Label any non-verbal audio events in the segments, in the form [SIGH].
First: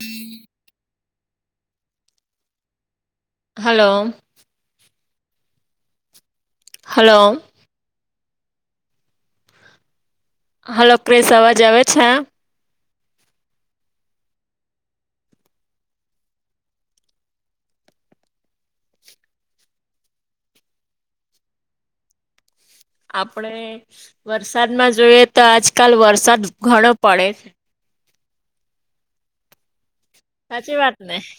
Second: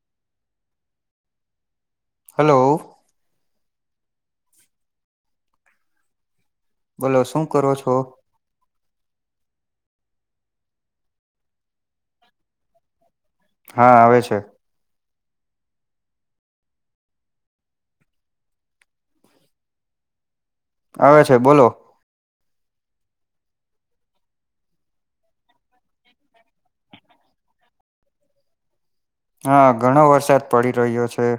હમ hello. Hello. Hello બોલો શું કરો છો? હલો, ક્રિશ અવાજ આવે છે? હા, આવે છે. આવે છે બોલો. આપડે વરસાદમાં જોઈએ તો આજકાલ વરસાદ ઘણો પડે છે. હા, ઘણો વરસાદ સાચી પડી વાત રહ્યો ને છે.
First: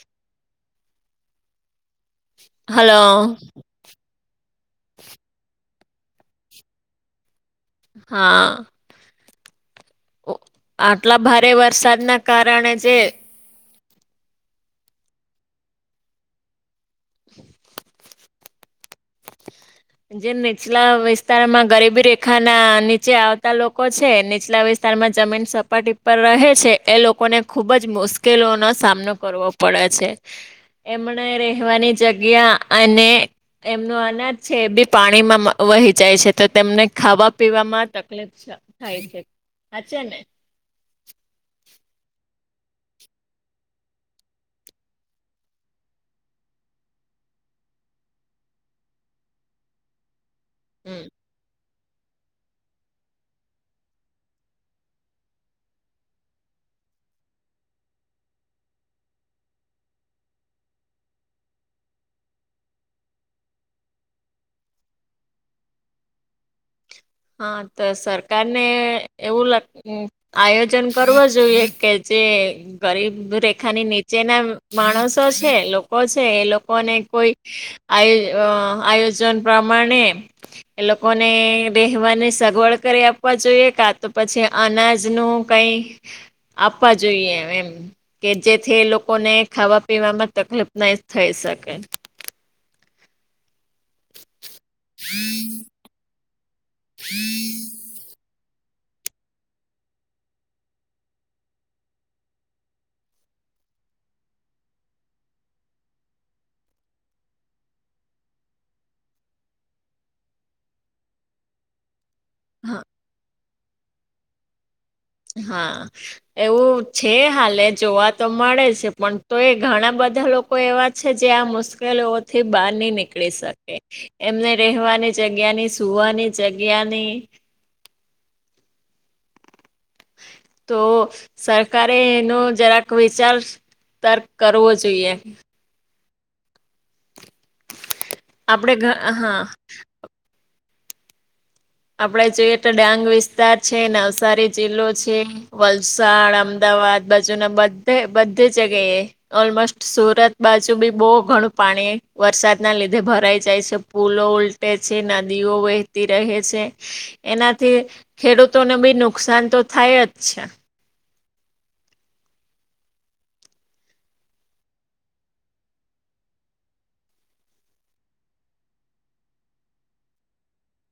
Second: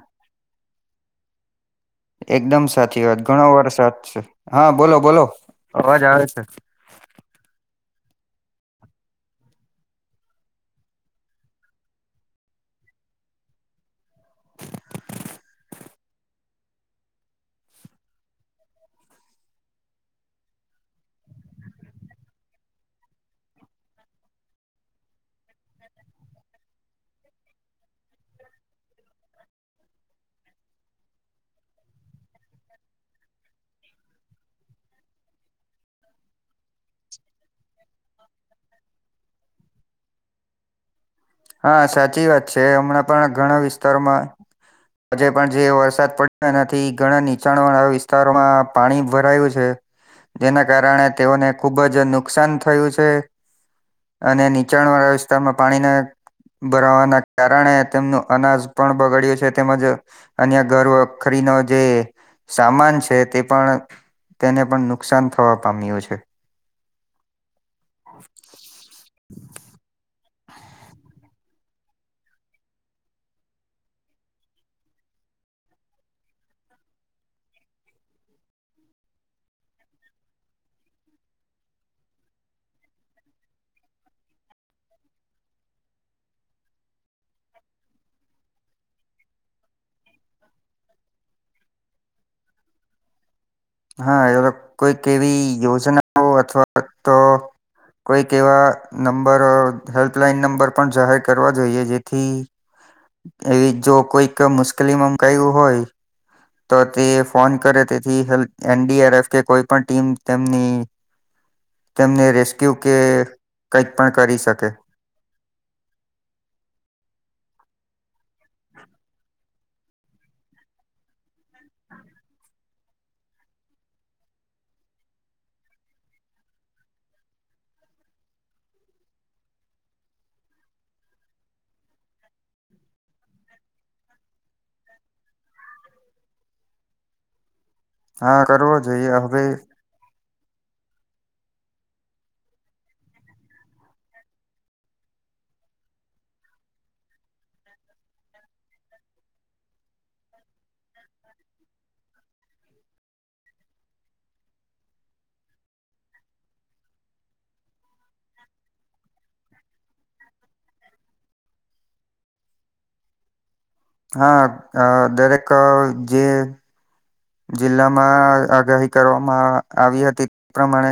એકદમ હલો સાચી વાત ઘણો વરસાદ છે. હા બોલો બોલો અવાજ આવે છે. હા. આટલા ભારે વરસાદના કારણે જે જે નીચલા વિસ્તારમાં ગરીબી રેખા ના નીચે આવતા લોકો છે નીચલા વિશ વિસ્તારમાં જમીન સપાટી પર રહે છે એ લોકોને ખૂબ જ મુશ્કેલોનો સામનો કરવો પડે છે. એમણે રહેવાની જગ્યા અને એમનો અનાજ છે એ બી પાણીમાં વહી જાય છે તો તેમને ખાવા પીવામાં તકલીફ છ થાય છે, હાચે ને? હા, સાચી વાત છે. હમણાં પણ ઘણા વિસ્તારમાં હજે પણ જે વરસાદ પડ્યો એનાથી ઘણા નીચાણ વાળા વિસ્તારોમાં પાણી ભરાયું છે. જેના કારણે તેઓને ખુબ જ નુકસાન થયું છે, અને નીચાણ વાળા વિસ્તારમાં પાણીને ભરાવાના કારણે તેમનું અનાજ પણ બગાડ્યું છે તેમજ અને આ ઘર વખરીનો જે સામાન છે તે પણ તેને પણ નુકસાનથવા પામ્યું છે. હા તો સરકાર ને એવું લ હમ આયોજનકરવો જોઈએ કે જે ગરીબ રેખાની નીચે ના માણસો છેએ લોકો છે એ લોકો ને કોઈ આ આયોજન પમાણે એ લોકોને બેહવાનીસગવડ કરી આપવા જોઈએ કા તો અનાજ નુ કઈ આપવા જોઈ એમ.. કે જેથી લોકોને ખાવા પીવાવામાં તકલીફ નહી થઈ શકે. હા એ કોઈક એવીયોજનાઓ અથવા તો કોઈ ક એવા નંબર હેલ્પલાઈન નંબર પણ જાહેર કરવા જોઈએ જેથી એવી જો કોઈક મુશ્કેલીમાંમુકાયું હોય. તો તે ફોન કરે તેથી એનડીઆરએફ કે કોઈ પણ ટીમ તેમની [INAUDIBLE] તેમને રેસ્ક્યુ હા કે કંઈક પણ કરી શકે. હા. એવું છે હાલે જોવા તો મળે છે પણ તો એ ઘણા બધા લોકો કો એવા છે જે આ મુશ્કેલીથી બહાર નહી નીકળી શકે. એમને રહેેવાની જગ્યા ની સુવાની જગ્યાની. તો સરકારે એનો જરાક વિચાર તરક કરવો જોઈએ. હા આપડે કરવો ઘ જોઈએ હા હવે આપડે જોઈએ તો ડાંગ વિસ્તાર છે નવસારી જિલ્લો છે. વલસાડ અમદાવાદ બાજુના બધે બધી જગ્યાએ. ઓલમસ્ટ સુરત બાજુ બી બહુ ઘણું પાણી વરસાદના લીધે ભરાઈ જાય છે પુલો ઉ તેછે નદીઓ વહેતી રહે. એનાથી ખેડૂતોને બી નુકસાન તો થાય જ છે. હા દરેક જે જિલ્લામાં આગાહી કરવામાં આવી હતી તે પ્રમાણે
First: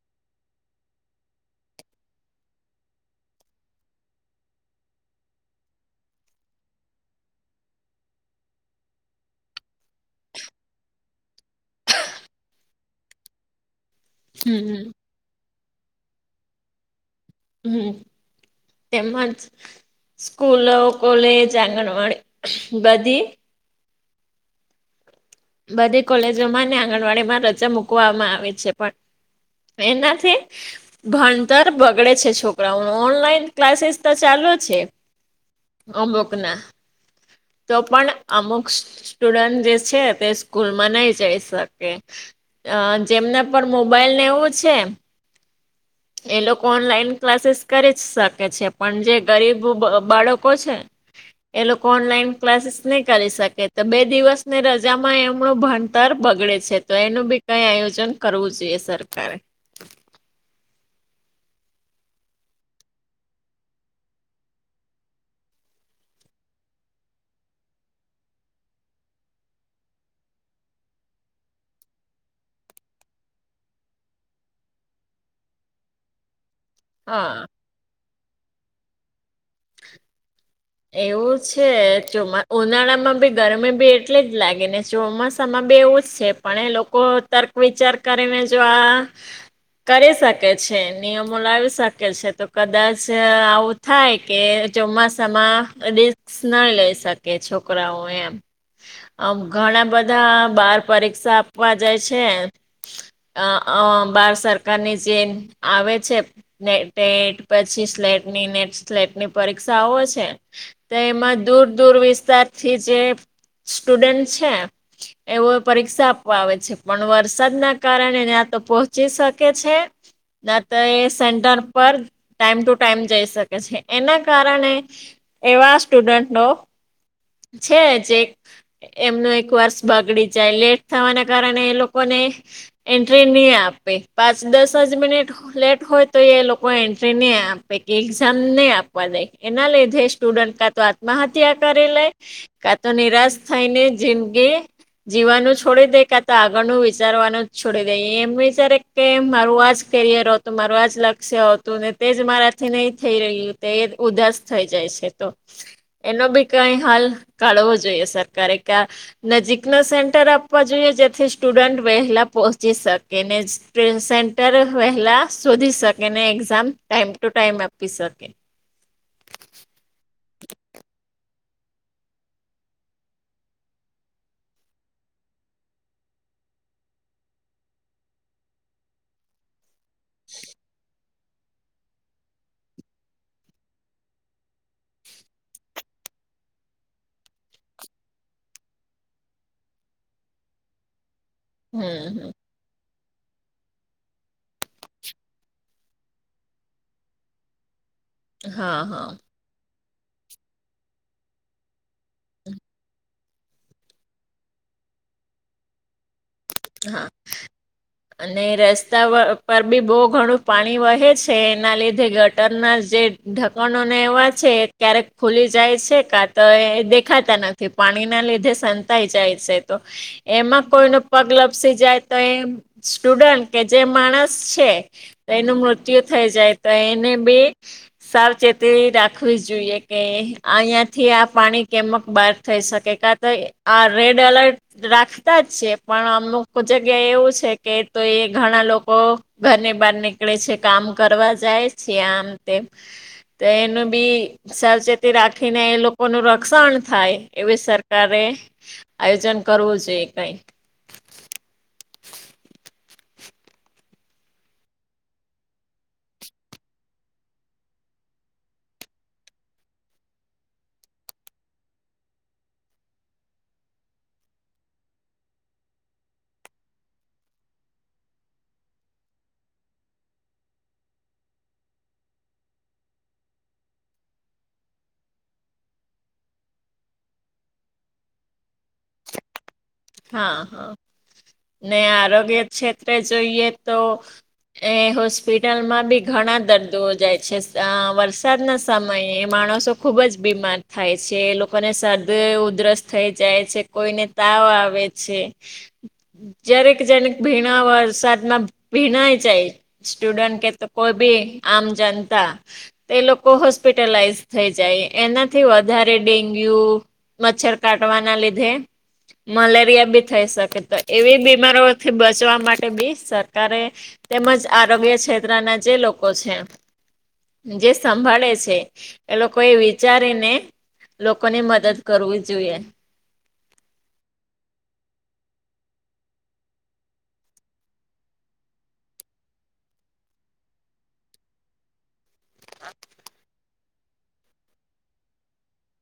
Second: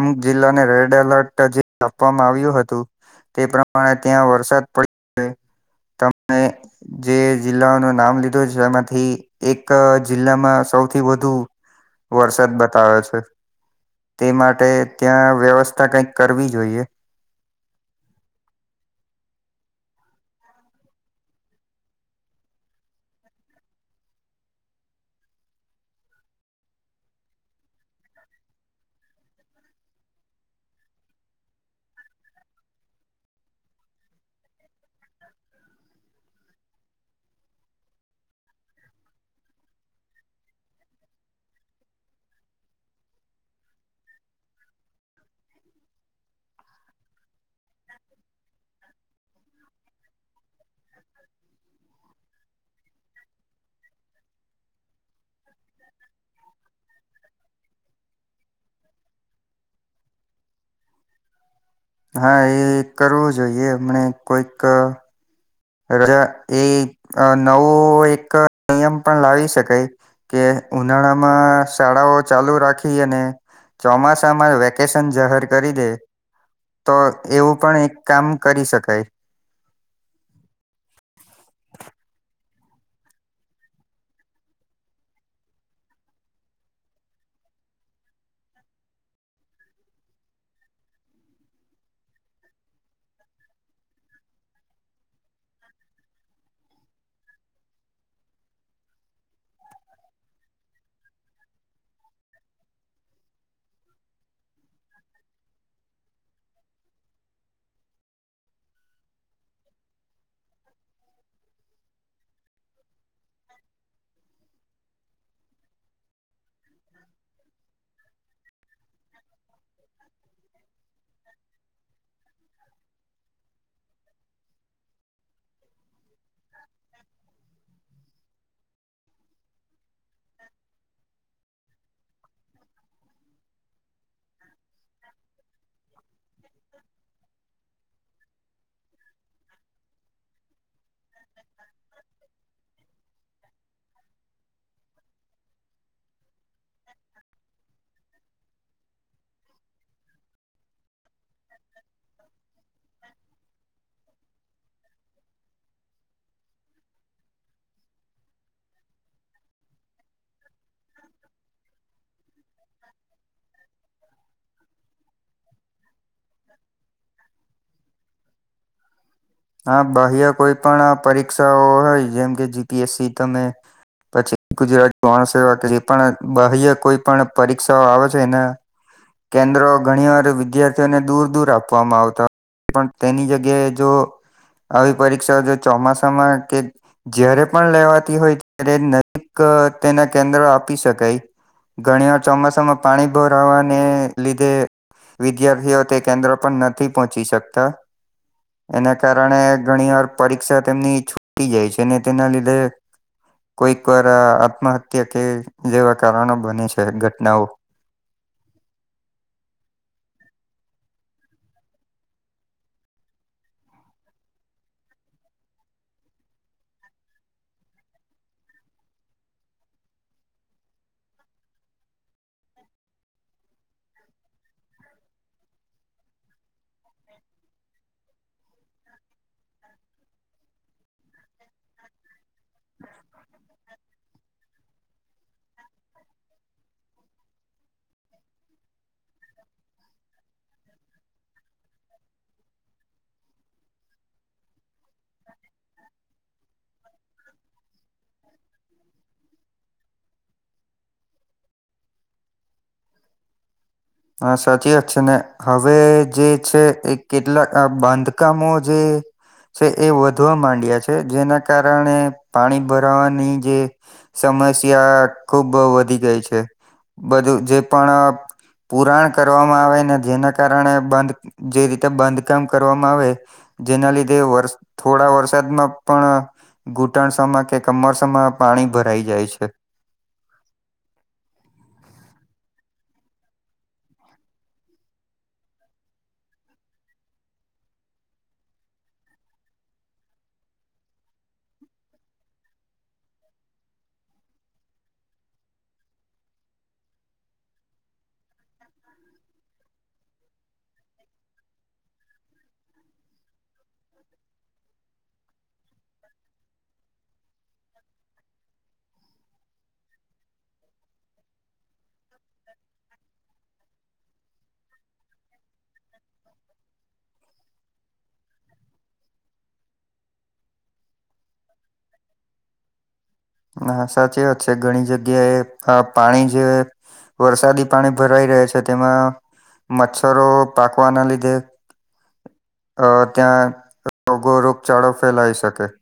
અમુક જિલ્લાને રેડ એલર્ટ જે આપવામાં આવ્યું હતું. તે પ્રમાણે ત્યાં વરસાદ પડીયો. તમે જે જિલ્લાઓનું નામ લીધું છે એમાંથી એક જિલ્લામાં સૌથીવધુવરસાદ બતાવે છે. તે માટે હમ ત્યાં વ્યવસ્થા કઈક કરવી જોઈએ. હમ, તેમાં જ. સ્કૂલો કોલેજ આંગણવાડી બધી બધી કોલેજોમાં ને આંગણવાડી માં રજા મૂકવામાં આવે છે પણ એનાથી ભણતર બગડે છે છોકરાઓ નુઓનલાઈન ક્લાસીસ તો ચાલુ છે. અમુક ના. તો પણ અમુક સ્ટુડન્ટ જે છે તે સ્કૂલમાં નહી જઈ શકે. અ જેમને પર મોબાઈલ નેવું છે. એ લોકો ઓનલાઈન ક્લાસીસ કરી જ શકે છે, પણ જે ગરીબ બાળકો છે. એ લોકો ઓનલાઈન ક્લાસીસ નહી કરી શકે, તો બે દિવસને રજામાં એમનો ભ તર બગડે છે, તો એનું બી કઈ આયોજન કરવું જોઈએ સરકારે. હા, એ કરવું જોઈએ. એમને કોઈક રજાએ નવો એક નિયમ પણ લાવી શકાય. કેઉનાળામાં શાળાઓ ચાલુ રાખી અને ચોમાસામાં વેકેશન જાહેર કરી દે. તો હા એવું પણ એક કામ કરી શકાય. એવું છે. ચોમા ઉનાળામાં બી ગરમી બી એટલી જ લાગે ને, ચોમાસામાં બી એવું જ છે. પણ એ લોકો તર્ક વિચાર કરી ને જો આ કરી શકે છે. નિયમો લાવી શકે છે, તો કદાચ આવું થાય કે ચોમાસામાં રિસ્ક ન લઈ શકે. છોકરાઓ એમ. આમ ઘણા બધા બાહર પરીક્ષા આપવા જાય છે્. અ અ બાહર સરકારની જેમ આવે છે. ને ટેટ પછી સ્લેટની નેટ સ્લેટની પરીક્ષાઓ છે. તો એમાં દૂર દૂર વિસ્તારથી જે સ્ટુડન્ટ છે. એવો પરીક્ષા આપવા પણ વરસાદના કારણેનેં તો પહોંચી શકે છે. ના તો એ સેન્ટર પર ટાઈમ ટુ ટાઈમ જઈ શકે છે. એના કારણે એવા સ્ટુડન્ટનો છે જ એક. એમનું એક વર્ષ બગડી જાય. લેટ થવાના કારણે એ લોકોને એન્ટ્રી નહી આપે. પાંચ દસજ મિનિટ લેટ હોય, તો એ લોકો એન્ટ્રી નહી આપે. એક્ઝામ નહી આપવા દે. એના લીધે સ્ટુડન્ટ કા તો આત્મહત્યા કરી લે. કા તો નિરાશ થાયને જિંદગી જીવાનું છોડી દે. કા તો આગળનું વિચારવાનું જ છોડી દે. એમ વિચારે કે મારું આજ કેરિયર હો તો મારું આ ને તે જ મારાથી નહી થઈ રહ્યું. તે એ ઉદાસ થઈ જાય છે. તો એનો બી કઈ હાલ કાઢવો જોઈએ. સરકારે ક્યા નજીકનો સેન્ટર આપવા જોઈએ, જેથી સ્ટુડન્ટ વહેલા પો શકેને, સેન્ટર વહેલા શોધી શકેને, એક્ઝામ ટાઈમ ટુ ટાઈમ પીસકે હા, બાહ્ય કોઈ પણ આ પરીક્ષાઓ હોય, જેમ કે જીપીએસસી તમે પછી ગુજરાતી [UNINTELLIGIBLE] સવા કે જે પણ બાહ્ય કોઈ પણ પરીક્ષાઓ આવે છે એના કેન્દ્રો ઘણીવાર વિદ્યાર્થીઓને દૂર દૂર આપવામાં આવતા. પણ તેની જગ્યાએ જો આવી પરીક્ષાઓ જો ચોમાસામાં કે જયારે પણ લેવાતી હોય, ત્યારે નજીક તેના કેન્દ્રો આપી શકાય. ઘણી હમ વાર હમ ચોમાસામાં પાણી ભહરાવાને લીધે વિદ્યાર્થીઓ તે કેન્દ્ર પણ નથી પહોંચી શકતા. હા એના હા કારણે ઘણી વાર પરીક્ષા તેમની છૂટી જાય છે. તેના લીધે કોઈક વાર આત્મહત્યા કે એવા કારણો બને છે. હા. ઘટનાઓ. અને રસ્તા પર બી બહુ ઘણું પાણી વહે છે. એના લીધે ગટરના જે ઢકણોને એવા છે. ક્યારેક ખુલી જાય છે, કા તો એ દેખાતા નથી. પાણી ના લીધે સંતાઈ જાય છે તો, એમાં કોઈનો પગ લપસી તો એ સ્ટુડન્ટ કે જે માણસ છે. એનું મૃત્યુ થઈ જાય તો એને બે. સાવચેતી રાખવી જોઈએ કે અહીયાયાથી આ પાણી કેમક થઈ શકે કા તો આ રેડ એલર્ટ રાખતા જ છે. પણ અમુક જગ્યા એવું છે કે તો ઘણા લોકો ઘરને બહાર નીકળે છે કામ કરવા જાય છે આમ તેમ. તે એનું બી સાવચેતી રાખીને એ લોકોનું રક્ષણ થાય એવી સરકારે આયોજન કરવું જોઈએ કાઈ. હા સાચી વાત છે ને હવે જે છે એ કેટલાક આ બાંધકામો જે છે એ વધવા માંડયા છે કારણે પાણી ભરાવાની જે સમસ્યા ખુબ વધી ગઈ છે, બધું જે પણ પુરાણ કરવામાં આવે ને જેના કારણે બંધ જે રીતે બાંધકામ કરવામ આવે. જેના લીધે વર થોડા વરસાદમાં પણ ઘૂંટણસમાં કે કમરસામાં પાણી ભરાઈ જાય છે. હા હા, ને આરોગ્ય ક્ષેત્રે જોઈએ તો એ હોસ્પિટલમાં બી ઘણા દર્દીઓ જાય છે આ વરસાદના સમયે માણસો ખુબ જ બીમાર થાય છે એ લોકોને શરદી ઉધરસ થઈ જાય છે કોઈને તાવ આવ આવે છે, જ્યારેક જનેક ભીણા વરસાદમાં ભીનાઇ જાય. સ્ટુડેન્ટ કે તો કોઈ ભી આમ જનતા. એ લોકો હોસ્પિટલાઈઝ થઈ જાય એનાથી વધારે ડેન્ગ્યુ. મચ્છર કાટવાના લીધે. મલેરિયા બી થઈ શકે તો એવી બીમારીઓથી બચવા માટે બી સરકારે. તેમજ આરોગ્ય ક્ષેત્રના જે લોકો છે. જે સંભાળે છે, એ લોકો એ વિચારીને લોકોની મદદ કરવું જોઈએ. ના સાચ વાત છે ઘણી જગ્યાએ આ પાણી જે વરસાદી પાણી ભરાઈ રહે છે તેમાં મચ્છરો પાકવાના લીધે. અ ત્યાં રોગો રોગચાળો ફેલાઈ શકે.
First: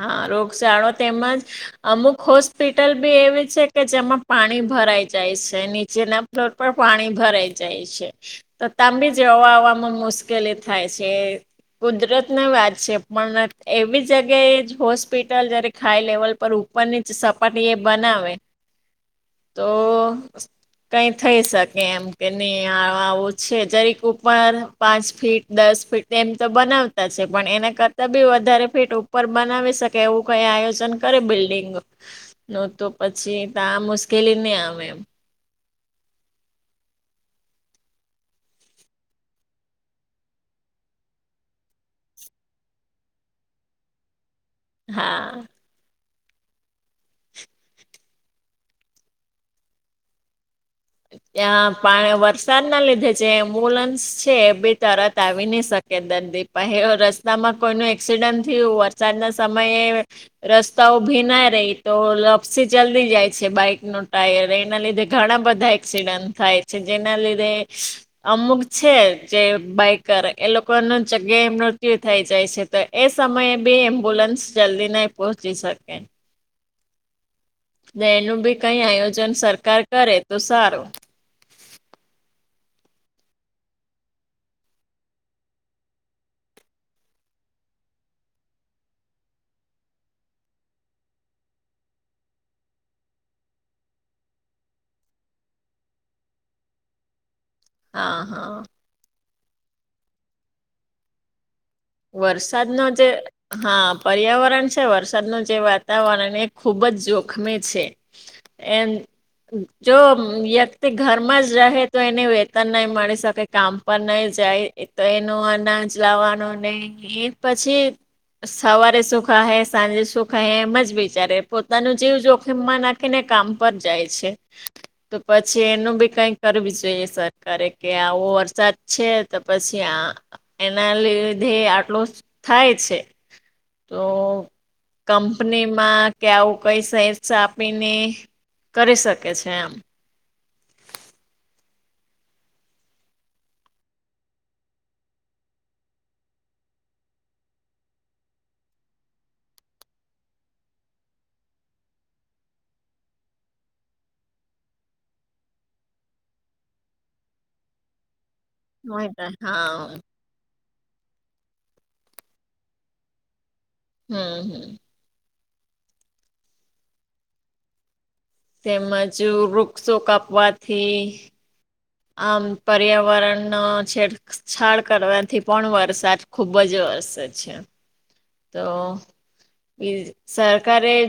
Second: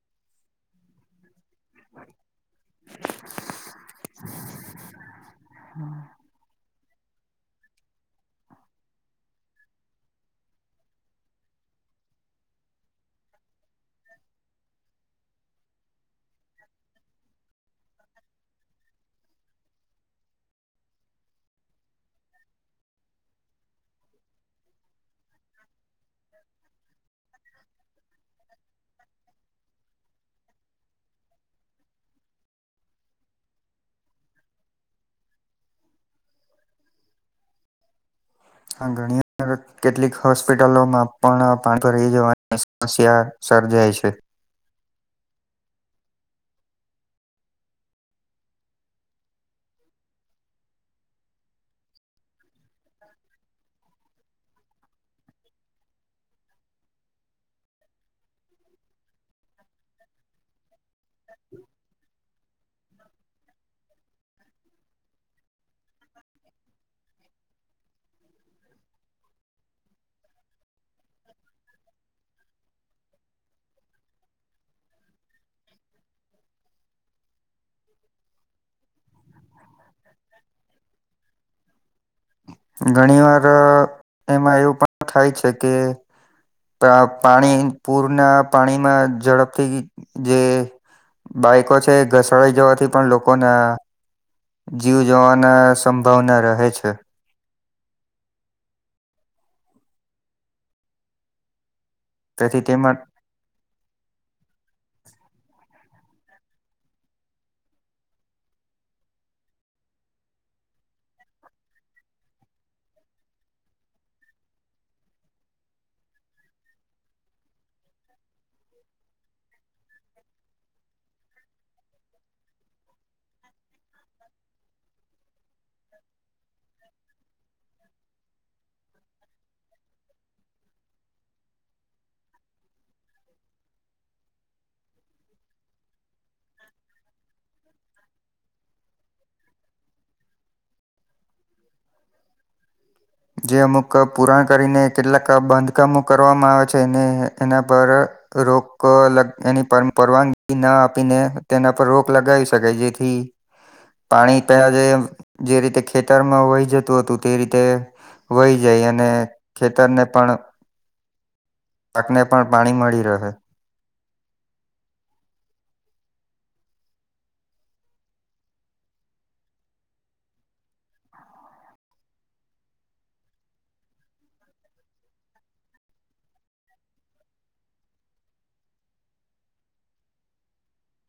હા રોગચાળો તેમજ અમુક હોસ્પિટલ બી એવી છે કે જેમાં પાણી ભરાઈ જાય છે નીચેના ફલો પણ પાણી ભરાઈ જાય છે. તો તાંબી જવાવામાં મુશ્કેલી થાય છે. કુદરત ને વાત છે પણ એવી જગ્યાએ હોસ્પિટલ જરીક હાઈ લેવલ પર ઉપરની જ સપાટી એ બનાવે. તો સા કઈ થઈ શકે એમ કે નહી આ આવું છે જરીક ઉપર પાંચ ફીટ દસ ફીટ તેમ તો બનાવતા છે પણ એના કરતાં બી વધારે ફીટ ઉપર બનાવી શકે એવું કઈ આયોજન કરે બિલ્ડિંગ. તો તો પછી તા મુશ્કેલી નહી આવે એમ. આ ઘણી અંદર [UNINTELLIGIBLE] કેટલીક હોસ્પિટલોમાં પણ પાણી ભરાઈ જવાની સમસ્યા સર્જાય છે. હા. ત્યાં પા વરસાદના લીધે જે એમ્બુલન્સ છે એ બી તરત આવી ની શકે કે દર્દી પાહે અ રસ્તામાં કોઈનું એક્સિડન્ટ થયું વરસાદના સમયે રસ્તાઓ ભીના રહે તો લપસી જલ્દી જાય છે બાઈક નો ટાયર એના લીધે ઘણા બધા એક્સિડન્ટ થાય છે જેના લીધે અમુક છે જે બાઈકર એ લોકોનું જગ્યાએ મૃત્યુ થઈ જાય છે તો એ સમયે બી એમ્બ્યુલન્સ જલ્દી નહીં પહોંચી શકે તો એનું ભી કઈ આયોજન સરકાર કરે તો સારું ઘણી વાર એમાં એવું પણ થાય છે કે પ્ર પાણી પૂરના પાણીમાં ઝડપથી જે બાઈકો છે એ ઘસડાઈ જવાથી પણ લોકોને જીવ જવાના સંભાવના રહે છે આ હ તેથી વરસાદનો તેમાં જે હા પર્યાવરણ છે વરસાદનું જે વાતાવરણ એ ખૂબ જ જોખમે છે. એમ જો વ્યક્તિ ઘરમાં જ રહે તો એને વેતન નહી મળી શકે કામ પર નહી જાય તો એનો અનાજ લાવવાનો નહી એ પછી સવારે સુખા હ સાંજે સુખા હ એમ જ વિચારે પોતાનું જીવ જોખમમાં નાખ ખીને કામ પર જાય છે. તો પછી એનું બી કઈ કરવી જોઈએ સરકારે કે આવો વરસાદ છે તો પછી આ એના લીધે આટલો થાય છે તો કંપનીમાં કે આવું કઈ સેર્સ આપીને કરી શકે છે એમ જે અમુક પૂરાણ કરીને કેટલાક બાંધકામો કરવામાં આવે છે એને એના પર રોક એની પરવાનગી ના આપીને તેના પર રોક લગાવી શકાય જેથી પાણી પહેલાં જે જે રીતે ખેતરમાં વહી જતું હતું તે રીતે વહી જાય અને હા ખેતરને પણ પાક ને પણ પાણી મળી રહે. હમ હમ તેમજ વૃક્ષો કાપવાથી? આમ પર્યાવરણનો છેડછાડ કરવાથી પણ વરસાદ ખૂબ જ વરસે છે. તો સરકારે જો